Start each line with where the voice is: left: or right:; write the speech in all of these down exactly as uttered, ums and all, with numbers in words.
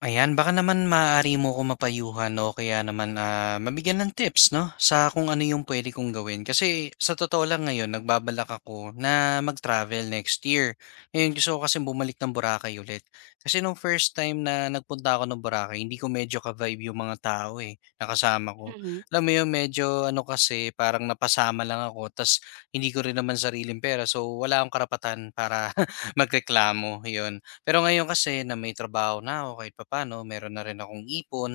left: Ayan, baka naman maaari mo ko mapayuhan no kaya naman ah, mabigyan ng tips 'no, sa kung ano yung pwede kong gawin. Kasi sa totoo lang ngayon nagbabalak ako na mag-travel next year. Ngayon gusto ko kasi bumalik ng Boracay ulit. Kasi nung first time na nagpunta ako ng Boracay hindi ko medyo ka-vibe yung mga tao, eh, na kasama ko.
right: Mhm,
left: Alam mo yun medyo ano kasi parang napasama lang ako ta's hindi ko rin naman sariling pera so wala akong karapatan para magreklamo, yun. Pero ngayon kasi na may trabaho na ako kahit papaano, meron na rin akong ipon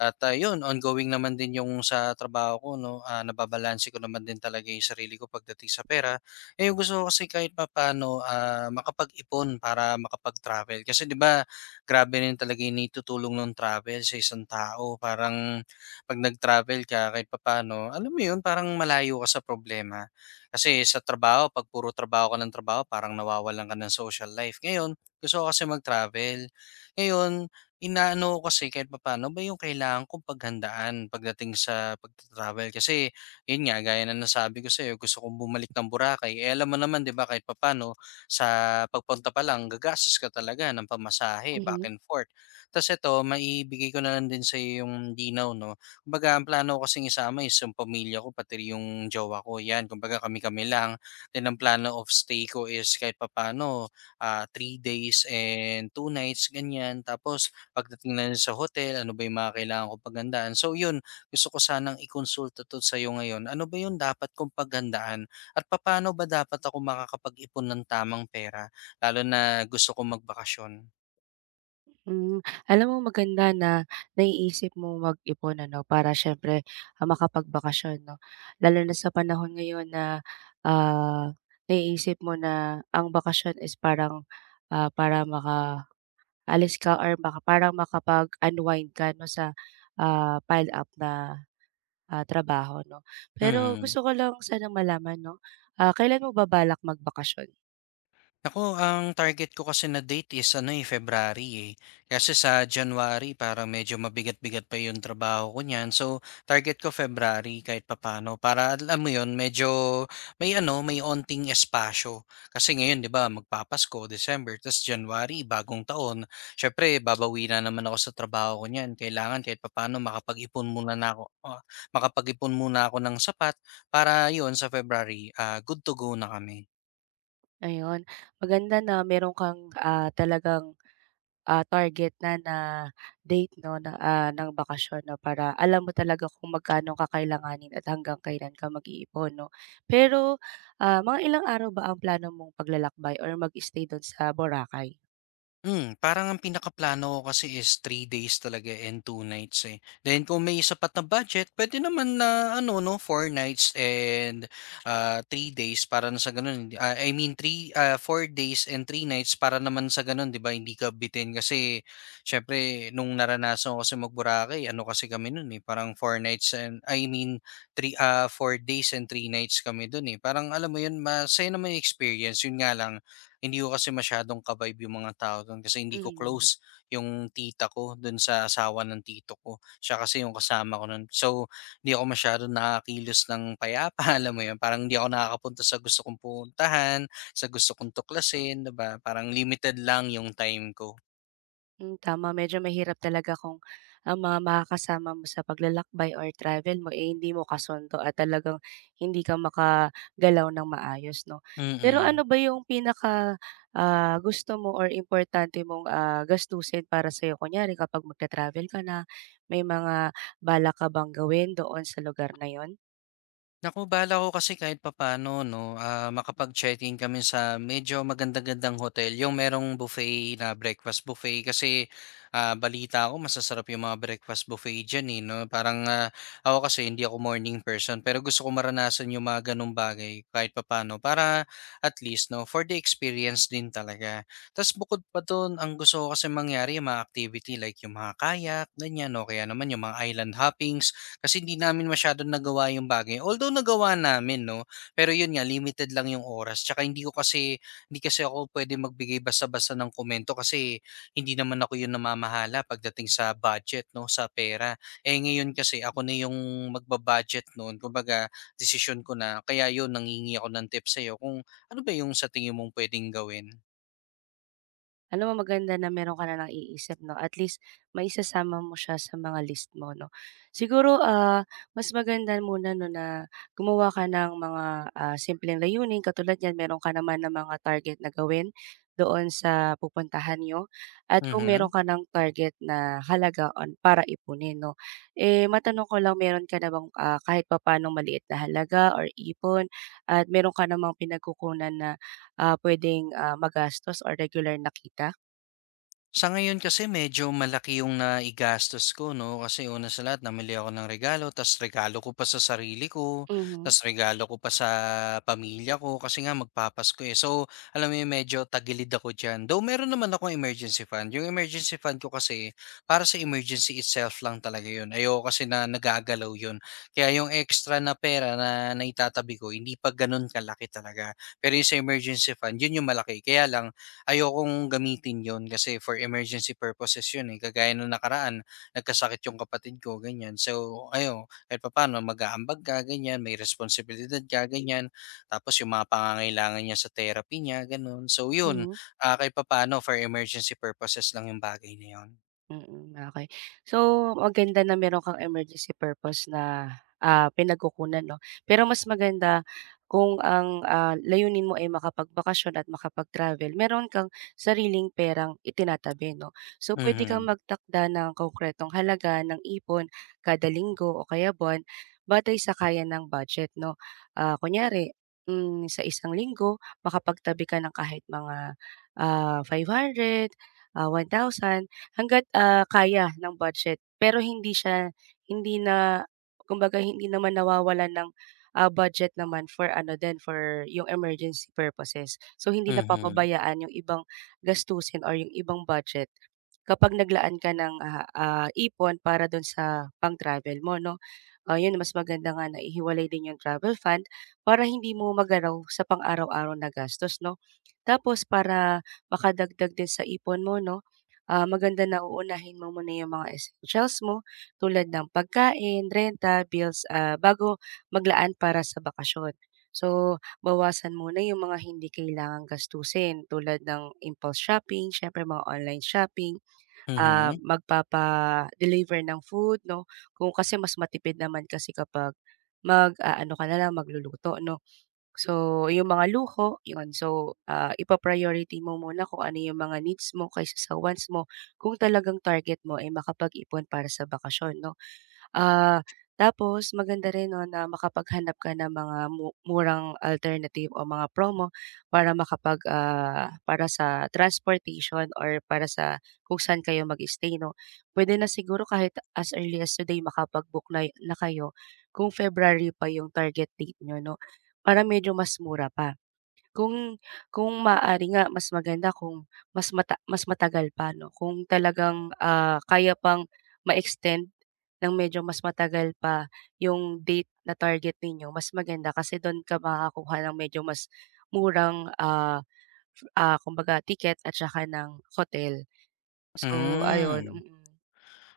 left: at ah, 'yun ongoing naman din yung sa trabaho ko 'no, ah, nababalanse ko naman din talaga yung sarili ko pagdating sa pera. Eh, yung gusto ko kasi kahit papaano, ah, makapag-ipon para makapag-travel kasi 'di ba, grabe rin talaga yung naitutulong nung travel sa isang tao. Parang 'pag nag-travel ka kahit papaano, alam mo 'yun, parang malayo ka sa problema. Kasi sa trabaho 'pag puro trabaho ka ng trabaho parang nawawalan ka ng social life. Ngayon gusto ko kasi mag-travel. Ngayon, inaano ko kasi kahit papaano ba yung kailangan kong paghandaan pagdating sa pag travel kasi yun nga gaya ng nasabi ko sa'yo gusto kong bumalik ng Boracay. Eh, alam mo naman 'di ba kahit papaano sa pagpunta pa lang gagastos ka talaga ng pamasahe back
right: mhm,
left: and forth. Tapos ito maibigay ko na lang din sa yung linaw 'no. Kumbaga ang plano ko kasing isama is yung pamilya ko pati yung jowa ko 'yan. Kumbaga kami-kami lang. Then ang plano of stay ko is kahit papano ah, three days and two nights, ganyan. Tapos pagdating na rin sa hotel, ano ba yung mga kailangan kong paghandaan. So yun, gusto ko sanang ikonsulta to sa'yo ngayon. Ano ba yung dapat kong paghandaan at paano ba dapat ako makakapag-ipon ng tamang pera lalo na gusto kong magbakasyon?
right: hmm. Alam mo maganda na naiisip mo mag-ipon ano, para siyempre, ah, makapagbakasyon 'no. Lalo na sa panahon ngayon na, ah, naiisip mo na ang bakasyon is parang, ah, para makaalis ka or maka parang makapag-unwind ka 'no sa, ah, pile up na, ah, trabaho 'no. Pero
left: Mhm.
right: gusto ko lang sanang malaman 'no, ah, kailan mo ba balak magbakasyon?
left: Ako, ang target ko kasi na date is ano eh, February eh. Kasi sa January parang medyo mabigat-bigat pa yung trabaho ko niyan. So, target ko February kahit papano. Para alam mo yun, medyo may ano, may onting espasyo. Kasi ngayon, di ba, magpapasko, December, tas January, bagong taon. Syempre, babawi na naman ako sa trabaho ko niyan. Kailangan kahit papano makapag-ipon muna na ako, ah, makapag-ipon muna ako ng sapat para yun sa February, ah, good to go na kami.
right: Ayun, maganda na meron kang, ah, talagang ah, target na na date 'no na, ah, ng bakasyon 'no para alam mo talaga kung magkano kakailanganin at hanggang kailan ka mag-iipon 'no. Pero, ah, mga ilang araw ba ang plano mong paglalakbay or mag-stay dun sa Boracay?
left: Hmm, parang ang pinakaplano ko kasi is three days talaga and two nights, eh. Then kung may sapat na budget pwede naman na ano 'no, four nights and, ah, three days para na sa gano'n ah, I mean three ah, four days and three nights para naman sa gano'n 'di ba hindi ka bitin. Kasi siyempre nung naranasan ko kasi mag-Boracay ano kasi kami no'n, eh, parang four nights and I mean three ah, four days and three nights kami do'n, eh. Parang alam mo 'yun masaya naman yung experience, 'yun nga lang hindi ko kasi masyadong ka-vibe yung mga tao dun kasi hindi ko
right: Mhm.
left: close yung tita ko dun sa asawa ng tito ko. Siya kasi yung kasama ko nun. So, hindi ako masyadong nakakakilos ng payapa, alam mo yun? Parang hindi ako nakakapunta sa gusto kong puntahan, sa gusto kong tuklasin, 'di ba? Parang limited lang yung time ko.
right: Hmm, tama medyo mahirap talaga kung ang mga makakasama mo sa paglalakbay or travel mo, eh, hindi mo kasundo at talagang hindi ka makagalaw ng maayos 'no. Pero
left: Mm.
right: ano ba yung pinaka, ah, gusto mo or importante mong, ah, gastusin para sa'yo? Kunyari kapag magta-travel ka na, may mga balak ka bang gawin doon sa lugar na yun?
left: Naku, bala ko kasi kahit papaano 'no, ah, makapag-check-in kami sa medyo maganda-gandang hotel, yung merong buffet na breakfast buffet. Kasi, ah, balita ko masasarap yung mga breakfast buffet diyan, eh, 'no. Parang, ah, ako kasi hindi ako morning person, pero gusto ko maranasan yung mga gano'ng bagay kahit papaano para at least 'no, for the experience din talaga. Tapos bukod pa do'n, ang gusto ko kasi mangyari yung mga activity like yung mga kayak, ganiyan o kaya naman yung mga island hoppings. Kasi hindi namin masyadong nagawa yung bagay. Although nagawa namin 'no, pero yun nga limited lang yung oras tsaka hindi ko kasi hindi kasi ako pwede magbigay basta-basta ng komento kasi hindi naman ako yung namamahala pagdating sa budget 'no, sa pera. Eh, ngayon kasi ako na yung magba-budget no'n kumbaga desisyon ko na kaya yun nanghingi ako ng tips sa'yo kung ano ba yung sa tingin mong puwedeng gawin?
right: Alam mo maganda na meron ka na ng iisip 'no, at least maisasama mo siya sa mga list mo 'no. Siguro, ah, mas maganda muna 'no na gumawa ka ng mga, ah, simpleng layunin katulad niyan meron ka naman ng mga target na gawin doon sa pupuntahan niyo at kung
left: Mhm.
right: meron ka ng target na halaga on para ipunin 'no. Eh, matanong ko lang meron ka na bang, ah, kahit papaanong maliit na halaga or ipon at meron ka namang pinagkukunan na, ah, puwedeng, ah, magastos or regular na kita?
left: Sa ngayon kasi medyo malaki yung naigastos ko 'no, kasi una sa lahat namili ako ng regalo tas regalo ko pa sa sarili ko,
right: Mhm,
left: tas regalo ko pa sa pamilya ko kasi nga magpapasko, eh. So, alam mo yun medyo tagilid ako diyan. Though meron naman akong emergency fund, yung emergency fund ko kasi para sa emergency itself lang talaga yun. Ayoko kasi na nagagalaw yun. Kaya yung extra na pera na naitatabi ko hindi pa ganun kalaki talaga. Pero yung sa emergency fund yun yung malaki. Kaya lang ayokong gamitin 'yon kasi for emergency purposes 'yun, eh. Kagaya nung nakaraan nagkasakit yung kapatid ko, ganiyan. So, ayo, kahit papaano mag-aambag ka, ganiyan, may responsibilidad ka, ganiyan. Tapos yung mga pangangailangan niya sa therapy niya, gano'n. So 'yun,
right: mhm.
left: ah, kahit papaano for emergency purposes lang yung bagay na 'yun.
right: Mm, okey. So, maganda na meron kang emergency purpose na, ah, pinagkukunan 'no. Pero mas maganda kung ang, ah, layunin mo ay makapagbakasyon at makapag-travel, meron kang sariling perang itinatabi 'no. So, puwede kang
left: Mhm,
right: magtakda ng konkretong halaga ng ipon kada linggo o kaya buwan batay sa kaya ng budget 'no. Ah, kunyari, hmm, sa isang linggo makapagtabi ka ng kahit mga, ah, five hundred ah, one thousand hangga't, ah, kaya ng budget. Pero hindi siya hindi na kumbaga hindi naman nawawalan ng, ah, budget naman for ano din, for yung emergency purposes. So, hindi
left: mhm,
right: napapabayaan yung ibang gastusin or yung ibang budget kapag naglaan ka ng, ah, ah, ipon para dun sa pang-travel mo 'no. Ah, yun mas maganda nga na ihiwalay din yung travel fund para hindi mo magaraw sa pang-araw-araw na gastos 'no. Tapos para makadagdag din sa ipon mo 'no, ah, maganda na uunahin mo muna yung mga essentials mo tulad ng pagkain, renta, bills, ah, bago maglaan para sa bakasyon. So, bawasan muna yung mga hindi kailangang gastusin tulad ng impulse shopping, syempre mga online shopping, ah,
left: mhm,
right: magpapa-deliver ng food, no? Kung kasi mas matipid naman kasi kapag mag ah, ano ka na lang, magluluto, no? So, yung mga luho, yun. So, ah, ipa-priority mo muna kung ano yung mga needs mo kaysa sa wants mo kung talagang target mo ay makapag-ipon para sa bakasyon 'no. Ah, Tapos maganda rin 'no na makapaghanap ka ng mga mu murang alternative o mga promo para makapag, ah, para sa transportation or para sa kung saan kayo mag-stay 'no. Puwede na siguro kahit as early as today makapag-book na na kayo kung February pa yung target date niyo 'no, para medyo mas mura pa. Kung kung maaari nga mas maganda kung mas mata mas matagal pa 'no, kung talagang, ah, kaya pang ma-extend ng medyo mas matagal pa yung date na target ninyo, mas maganda kasi dun ka makakakuha ng medyo mas murang, ah, ah, kumbaga ticket at saka ng hotel. So ayun,
left: hmm.
right: mm.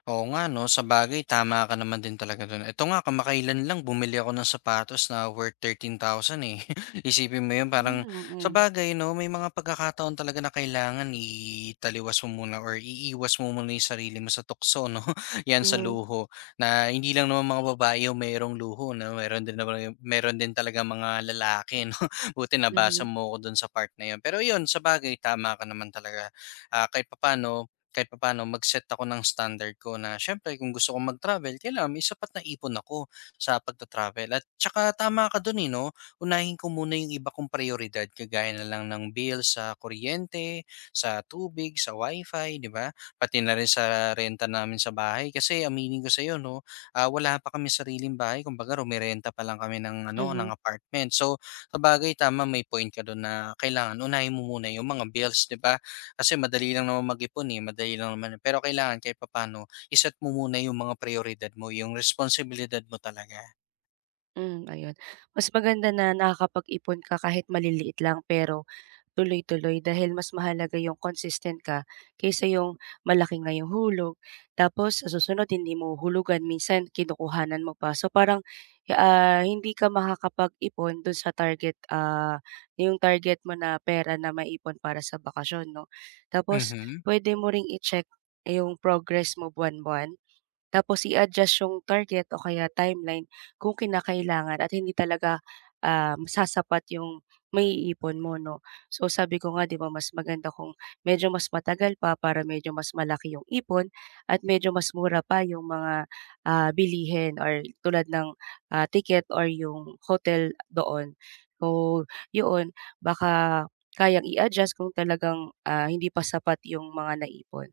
left: Oo nga 'no, sa bagay tama ka naman din talaga dun. Eto nga kamakailan lang bumili ako ng sapatos na worth thirteen thousand eh. Isipin mo 'yun parang
right: Hmm,
left: sa
right: mm.
left: bagay 'no, may mga pagkakataon talaga na kailangan italiwas mo muna or iiwas mo muna 'yung sarili mo sa tukso 'no, 'yan sa
right: Mhm,
left: luho. Na hindi lang naman mga babae 'yung mayroong luho 'no, meron din naman meron din talaga mga lalaki 'no. Buti
right: mhm,
left: nabasa mo ko dun sa part na 'yun. Pero 'yun, sa bagay tama ka naman talaga. Ah, kahit papaano kahit papaano mag-set ako ng standard ko na siyempre kung gusto kong mag-travel, kailangan may sapat na ipon ako sa pagta-travel. At tsaka tama ka dun eh, no? Unahin ko muna yung iba kong prioridad, kagaya na lang ng bill sa kuryente, sa tubig, sa wifi, di ba? Pati na rin sa renta namin sa bahay. Kasi aminin ko sa iyo, no? ah, wala pa kami sariling bahay. Kumbaga, rumirenta pa lang kami ng, ano, ng
right: mhm,
left: apartment. So, sa bagay, tama, may point ka doon na kailangan unahin mo muna yung mga bills, di ba? Kasi madali lang naman mag-ipon, eh, madali lang naman pero kailangan kahit papano, i-set mo muna yung mga prioridad mo, yung responsibilidad mo talaga.
right: hmm, ayun. Mas maganda na nakakapag-ipon ka kahit maliliit lang pero tuloy-tuloy dahil mas mahalaga yung consistent ka kaysa yung malaki nga yung hulog, tapos sa susunod hindi mo hulugan minsan kinukuhanan mo pa. So parang, ah, hindi ka makakapag-ipon dun sa target, ah, yung target mo na pera na maipon para sa bakasyon 'no. Tapos
left: Mhm.
right: pwede mo ring i-check yung progress mo buwan-buwan tapos i-adjust yung target o kaya timeline kung kinakailangan at hindi talaga, um, sasapat yung maiipon mo 'no. So sabi ko nga 'di ba mas maganda kung medyo mas matagal pa para medyo mas malaki yung ipon at medyo mas mura pa yung mga, ah, bilihin or tulad ng, ah, ticket or yung hotel doon. So yun, baka kayang i-adjust kung talagang, ah, hindi pa sapat yung mga naipon.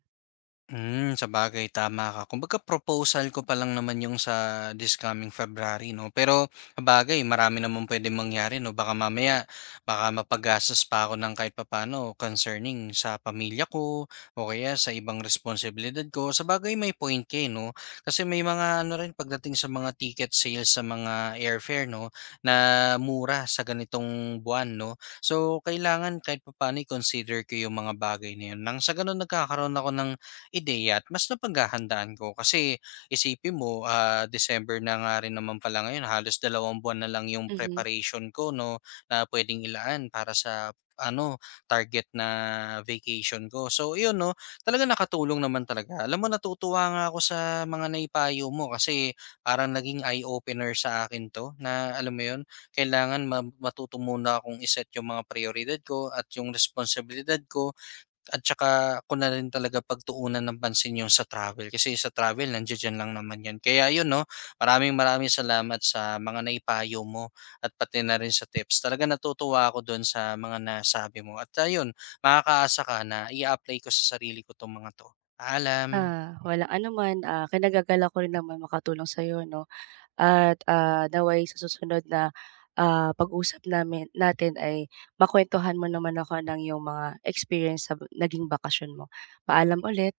left: Hmm, sabagay tama ka. Kumbaga proposal ko pa lang naman yung sa this coming February 'no. Pero sabagay marami namang puwedeng mangyari 'no. Baka mamaya baka mapagastos pa ako ng kahit papano concerning sa pamilya ko o kaya sa ibang responsibilidad ko. Sa bagay may point ka, eh, 'no. Kasi may mga ano rin pagdating sa mga ticket sales sa mga airfare 'no, na mura sa ganitong buwan 'no. So kailangan kahit papaano i-consider ko yung mga bagay na yun. Nang sa gano'n nagkakaroon ako ng ideya at mas napaghahandaan ko. Kasi isipin mo, ah, December na nga rin naman pala ngayon, halos dalawang buwan na lang yung
right: Mhm.
left: preparation ko no, na pwedeng ilaan para sa ano, target na vacation ko. So, yun, no, talaga nakatulong naman talaga. Alam mo, natutuwa nga ako sa mga naipayo mo kasi parang naging eye-opener sa akin to na, alam mo yun, kailangan ma- matuto muna akong iset yung mga prioridad ko at yung responsibilidad ko at tsaka ko na rin talaga pagtuunan ng pansin yung sa travel, kasi sa travel nandiya lang naman 'yan. Kaya yun 'no, maraming maraming salamat sa mga naipayo mo at pati na rin sa tips. Talagang natutuwa ako do'n sa mga nasabi mo at ayun, makakaasa ka na i-a-apply ko sa sarili ko 'tong mga 'to. Paalam.
right: Ah, walang anuman, ah, kinagagala ko rin naman makatulong sa sa'yo 'no at, ah, naway sa susunod na, ah, pag-usap namin natin ay makuwentuhan mo naman ako ng iyong mga experience sa b- naging bakasyon mo. Paalam ulit.